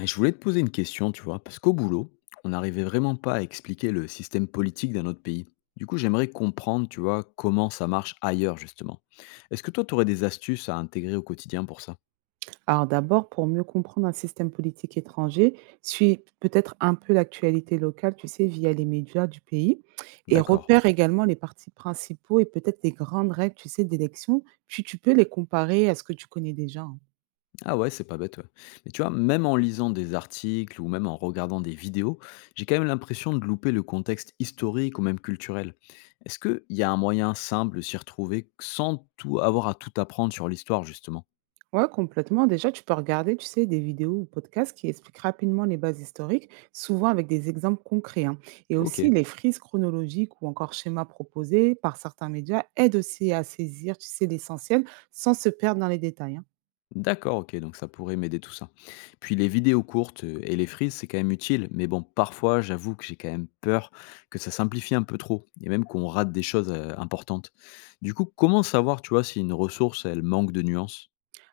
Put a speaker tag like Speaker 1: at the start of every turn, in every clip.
Speaker 1: Et je voulais te poser une question, tu vois, parce qu'au boulot, on n'arrivait vraiment pas à expliquer le système politique d'un autre pays. Du coup, j'aimerais comprendre, tu vois, comment ça marche ailleurs, justement. Est-ce que toi, tu aurais des astuces à intégrer au quotidien pour ça?
Speaker 2: Alors d'abord, pour mieux comprendre un système politique étranger, suis peut-être un peu l'actualité locale, tu sais, via les médias du pays et
Speaker 1: D'accord.
Speaker 2: repère également les partis principaux et peut-être les grandes règles, tu sais, d'élection, puis tu peux les comparer à ce que tu connais déjà, hein.
Speaker 1: Ah ouais, c'est pas bête. Ouais. Mais tu vois, même en lisant des articles ou même en regardant des vidéos, j'ai quand même l'impression de louper le contexte historique ou même culturel. Est-ce qu'il y a un moyen simple de s'y retrouver sans tout avoir à tout apprendre sur l'histoire, justement?
Speaker 2: Ouais, complètement. Déjà, tu peux regarder, tu sais, des vidéos ou podcasts qui expliquent rapidement les bases historiques, souvent avec des exemples concrets, hein. Et
Speaker 1: Ok.
Speaker 2: aussi, les frises chronologiques ou encore schémas proposés par certains médias aident aussi à saisir, tu sais, l'essentiel sans se perdre dans les détails, hein.
Speaker 1: D'accord, OK, donc ça pourrait m'aider tout ça. Puis les vidéos courtes et les frises, c'est quand même utile, mais bon, parfois, j'avoue que j'ai quand même peur que ça simplifie un peu trop et même qu'on rate des choses, importantes. Du coup, comment savoir, tu vois, si une ressource, elle manque de nuances?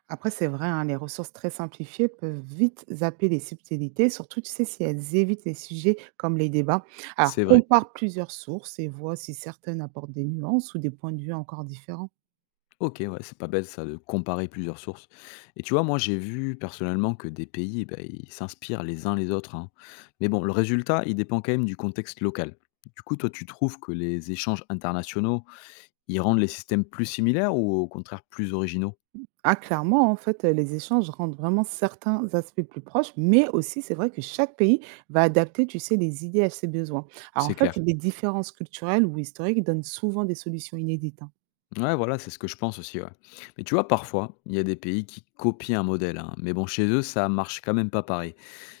Speaker 2: Après, c'est vrai, hein, les ressources très simplifiées peuvent vite zapper les subtilités, surtout, tu sais, si elles évitent les sujets comme les débats. Alors,
Speaker 1: C'est vrai.
Speaker 2: compare plusieurs sources et vois si certaines apportent des nuances ou des points de vue encore différents.
Speaker 1: OK, ouais, c'est pas bête ça de comparer plusieurs sources. Et tu vois, moi, j'ai vu personnellement que des pays, bah, ils s'inspirent les uns les autres, hein. Mais bon, le résultat, il dépend quand même du contexte local. Du coup, toi, tu trouves que les échanges internationaux, ils rendent les systèmes plus similaires ou au contraire plus originaux?
Speaker 2: Ah, clairement, en fait, les échanges rendent vraiment certains aspects plus proches, mais aussi, c'est vrai que chaque pays va adapter, tu sais, les idées à ses besoins. Alors, en
Speaker 1: C'est
Speaker 2: fait,
Speaker 1: clair.
Speaker 2: les différences culturelles ou historiques donnent souvent des solutions inédites, hein.
Speaker 1: Ouais, voilà, c'est ce que je pense aussi, ouais. Mais tu vois, parfois, il y a des pays qui copient un modèle, hein, mais bon, chez eux, ça marche quand même pas pareil.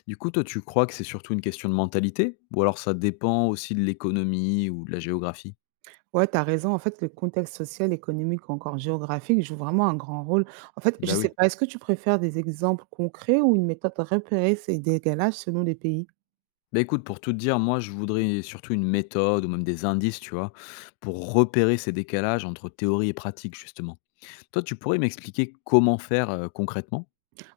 Speaker 1: Du coup, toi, tu crois que c'est surtout une question de mentalité? Ou alors ça dépend aussi de l'économie ou de la géographie?
Speaker 2: Ouais, tu as raison. En fait, le contexte social, économique ou encore géographique joue vraiment un grand rôle. En fait, je
Speaker 1: Ben
Speaker 2: sais
Speaker 1: oui.
Speaker 2: pas, est-ce que tu préfères des exemples concrets ou une méthode de repérer ces décalages selon les pays?
Speaker 1: Bah écoute, pour tout te dire, moi, je voudrais surtout une méthode ou même des indices, tu vois, pour repérer ces décalages entre théorie et pratique, justement. Toi, tu pourrais m'expliquer comment faire, concrètement?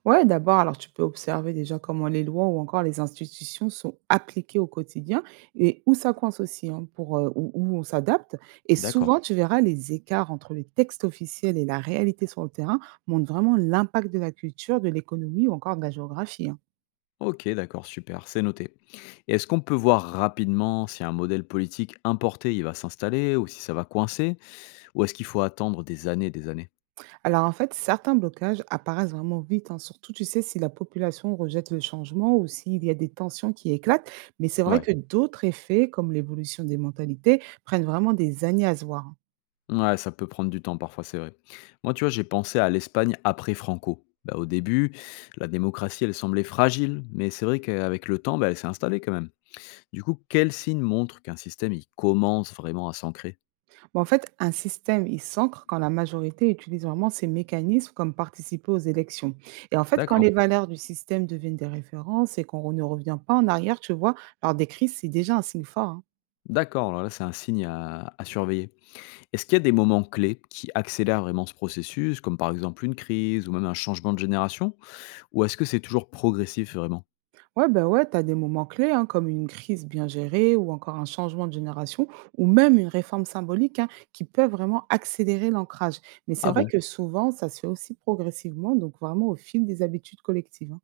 Speaker 2: Ouais, d'abord, alors tu peux observer déjà comment les lois ou encore les institutions sont appliquées au quotidien et où ça coince aussi, hein, pour, où, où on s'adapte. Et souvent,
Speaker 1: D'accord.
Speaker 2: tu verras les écarts entre les textes officiels et la réalité sur le terrain montrent vraiment l'impact de la culture, de l'économie ou encore de la géographie, hein.
Speaker 1: OK, d'accord, super, c'est noté. Et est-ce qu'on peut voir rapidement si un modèle politique importé, il va s'installer ou si ça va coincer? Ou est-ce qu'il faut attendre des années et des années?
Speaker 2: Alors en fait, certains blocages apparaissent vraiment vite, hein, surtout tu sais si la population rejette le changement ou s'il y a des tensions qui éclatent, mais c'est vrai
Speaker 1: Ouais,
Speaker 2: que d'autres effets comme l'évolution des mentalités prennent vraiment des années à se voir, hein.
Speaker 1: ouais, ça peut prendre du temps parfois, c'est vrai. Moi, tu vois, j'ai pensé à l'Espagne après Franco. Bah, au début, la démocratie, elle semblait fragile, mais c'est vrai qu'avec le temps, bah, elle s'est installée quand même. Du coup, quel signe montre qu'un système, il commence vraiment à s'ancrer?
Speaker 2: Mais en fait, un système, il s'ancre quand la majorité utilise vraiment ces mécanismes comme participer aux élections. Et en fait, quand les
Speaker 1: D'accord,
Speaker 2: valeurs du système deviennent des références et qu'on ne revient pas en arrière, tu vois, alors des crises, c'est déjà un signe fort, hein.
Speaker 1: d'accord, alors là, c'est un signe à surveiller. Est-ce qu'il y a des moments clés qui accélèrent vraiment ce processus, comme par exemple une crise ou même un changement de génération? Ou est-ce que c'est toujours progressif vraiment?
Speaker 2: Ouais, bah, ouais, tu as des moments clés, hein, comme une crise bien gérée ou encore un changement de génération ou même une réforme symbolique, hein, qui peut vraiment accélérer l'ancrage. Mais c'est
Speaker 1: Ah
Speaker 2: vrai
Speaker 1: bon?
Speaker 2: que souvent, ça se fait aussi progressivement, donc vraiment au fil des habitudes collectives, hein.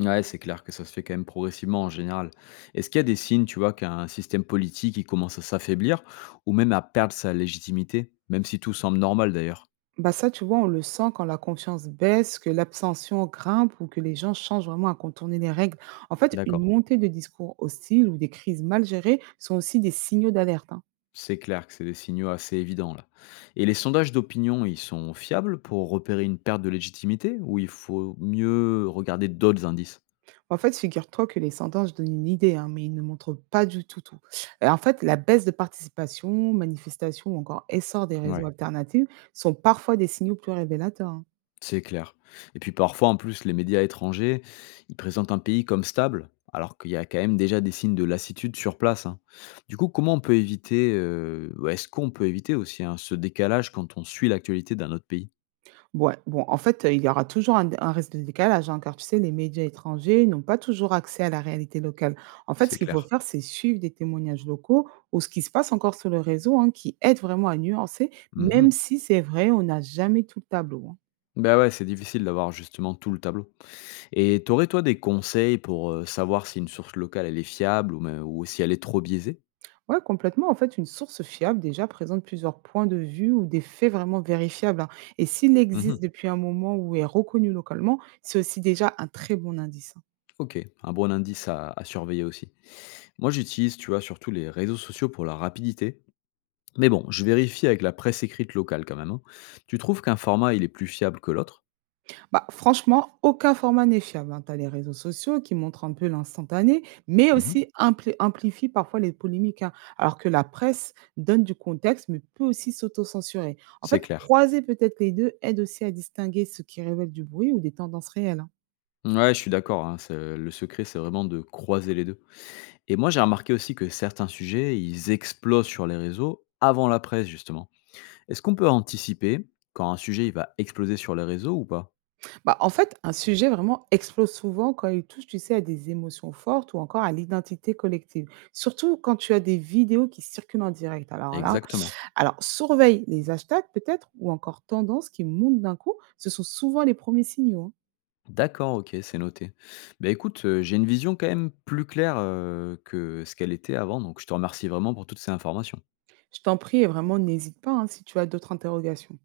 Speaker 1: Ouais, c'est clair que ça se fait quand même progressivement en général. Est-ce qu'il y a des signes, tu vois, qu'un système politique il commence à s'affaiblir ou même à perdre sa légitimité, même si tout semble normal d'ailleurs?
Speaker 2: Bah ça, tu vois, on le sent quand la confiance baisse, que l'abstention grimpe ou que les gens changent vraiment à contourner les règles. En fait, une
Speaker 1: D'accord.
Speaker 2: montée de discours hostiles ou des crises mal gérées sont aussi des signaux d'alerte, hein.
Speaker 1: C'est clair que c'est des signaux assez évidents là. Et les sondages d'opinion, ils sont fiables pour repérer une perte de légitimité ou il faut mieux regarder d'autres indices?
Speaker 2: En fait, figure-toi que les sondages donnent une idée, hein, mais ils ne montrent pas du tout tout. Et en fait, la baisse de participation, manifestation ou encore essor des réseaux
Speaker 1: Ouais.
Speaker 2: alternatifs sont parfois des signaux plus révélateurs, hein.
Speaker 1: C'est clair. Et puis parfois, en plus, les médias étrangers, ils présentent un pays comme stable, alors qu'il y a quand même déjà des signes de lassitude sur place, hein. Du coup, comment on peut éviter, ou est-ce qu'on peut éviter aussi, hein, ce décalage quand on suit l'actualité d'un autre pays?
Speaker 2: Ouais, bon, en fait, il y aura toujours un risque de décalage, hein, car tu sais, les médias étrangers n'ont pas toujours accès à la réalité locale. En fait,
Speaker 1: C'est
Speaker 2: ce qu'il faut
Speaker 1: clair.
Speaker 2: faire, c'est suivre des témoignages locaux ou ce qui se passe encore sur le réseau, hein, qui aide vraiment à nuancer,
Speaker 1: Mmh mh.
Speaker 2: même si c'est vrai, on n'a jamais tout le tableau, hein.
Speaker 1: Bah, ouais, c'est difficile d'avoir justement tout le tableau. Et tu aurais, toi, des conseils pour, savoir si une source locale, elle est fiable ou me ou si elle est trop biaisée?
Speaker 2: Ouais, complètement. En fait, une source fiable déjà présente plusieurs points de vue ou des faits vraiment vérifiables, hein. Et s'il
Speaker 1: Mmh.
Speaker 2: existe depuis un moment ou est reconnu localement, c'est aussi déjà un très bon indice, hein.
Speaker 1: OK, un bon indice à surveiller aussi. Moi, j'utilise, tu vois, surtout les réseaux sociaux pour la rapidité. Mais bon, je vérifie avec la presse écrite locale quand même, hein. Tu trouves qu'un format, il est plus fiable que l'autre?
Speaker 2: Bah, franchement, aucun format n'est fiable, hein. Tu as les réseaux sociaux qui montrent un peu l'instantané, mais
Speaker 1: Mhm.
Speaker 2: aussi amplifient parfois les polémiques, hein. Alors que la presse donne du contexte, mais peut aussi s'autocensurer. En
Speaker 1: C'est
Speaker 2: fait,
Speaker 1: clair.
Speaker 2: croiser peut-être les deux aide aussi à distinguer ce qui révèle du bruit ou des tendances réelles, hein.
Speaker 1: Ouais, je suis d'accord, hein, le secret, c'est vraiment de croiser les deux. Et moi, j'ai remarqué aussi que certains sujets, ils explosent sur les réseaux avant la presse, justement. Est-ce qu'on peut anticiper quand un sujet, il va exploser sur les réseaux ou pas?
Speaker 2: Bah, en fait, un sujet vraiment explose souvent quand il touche, tu sais, à des émotions fortes ou encore à l'identité collective. Surtout quand tu as des vidéos qui circulent en direct. Alors là,
Speaker 1: Exactement.
Speaker 2: alors surveille les hashtags peut-être ou encore tendances qui montent d'un coup. Ce sont souvent les premiers signaux, hein.
Speaker 1: D'accord, ok, c'est noté. Bah écoute, j'ai une vision quand même plus claire que ce qu'elle était avant, donc je te remercie vraiment pour toutes ces informations.
Speaker 2: Je t'en prie et vraiment n'hésite pas, hein, si tu as d'autres interrogations.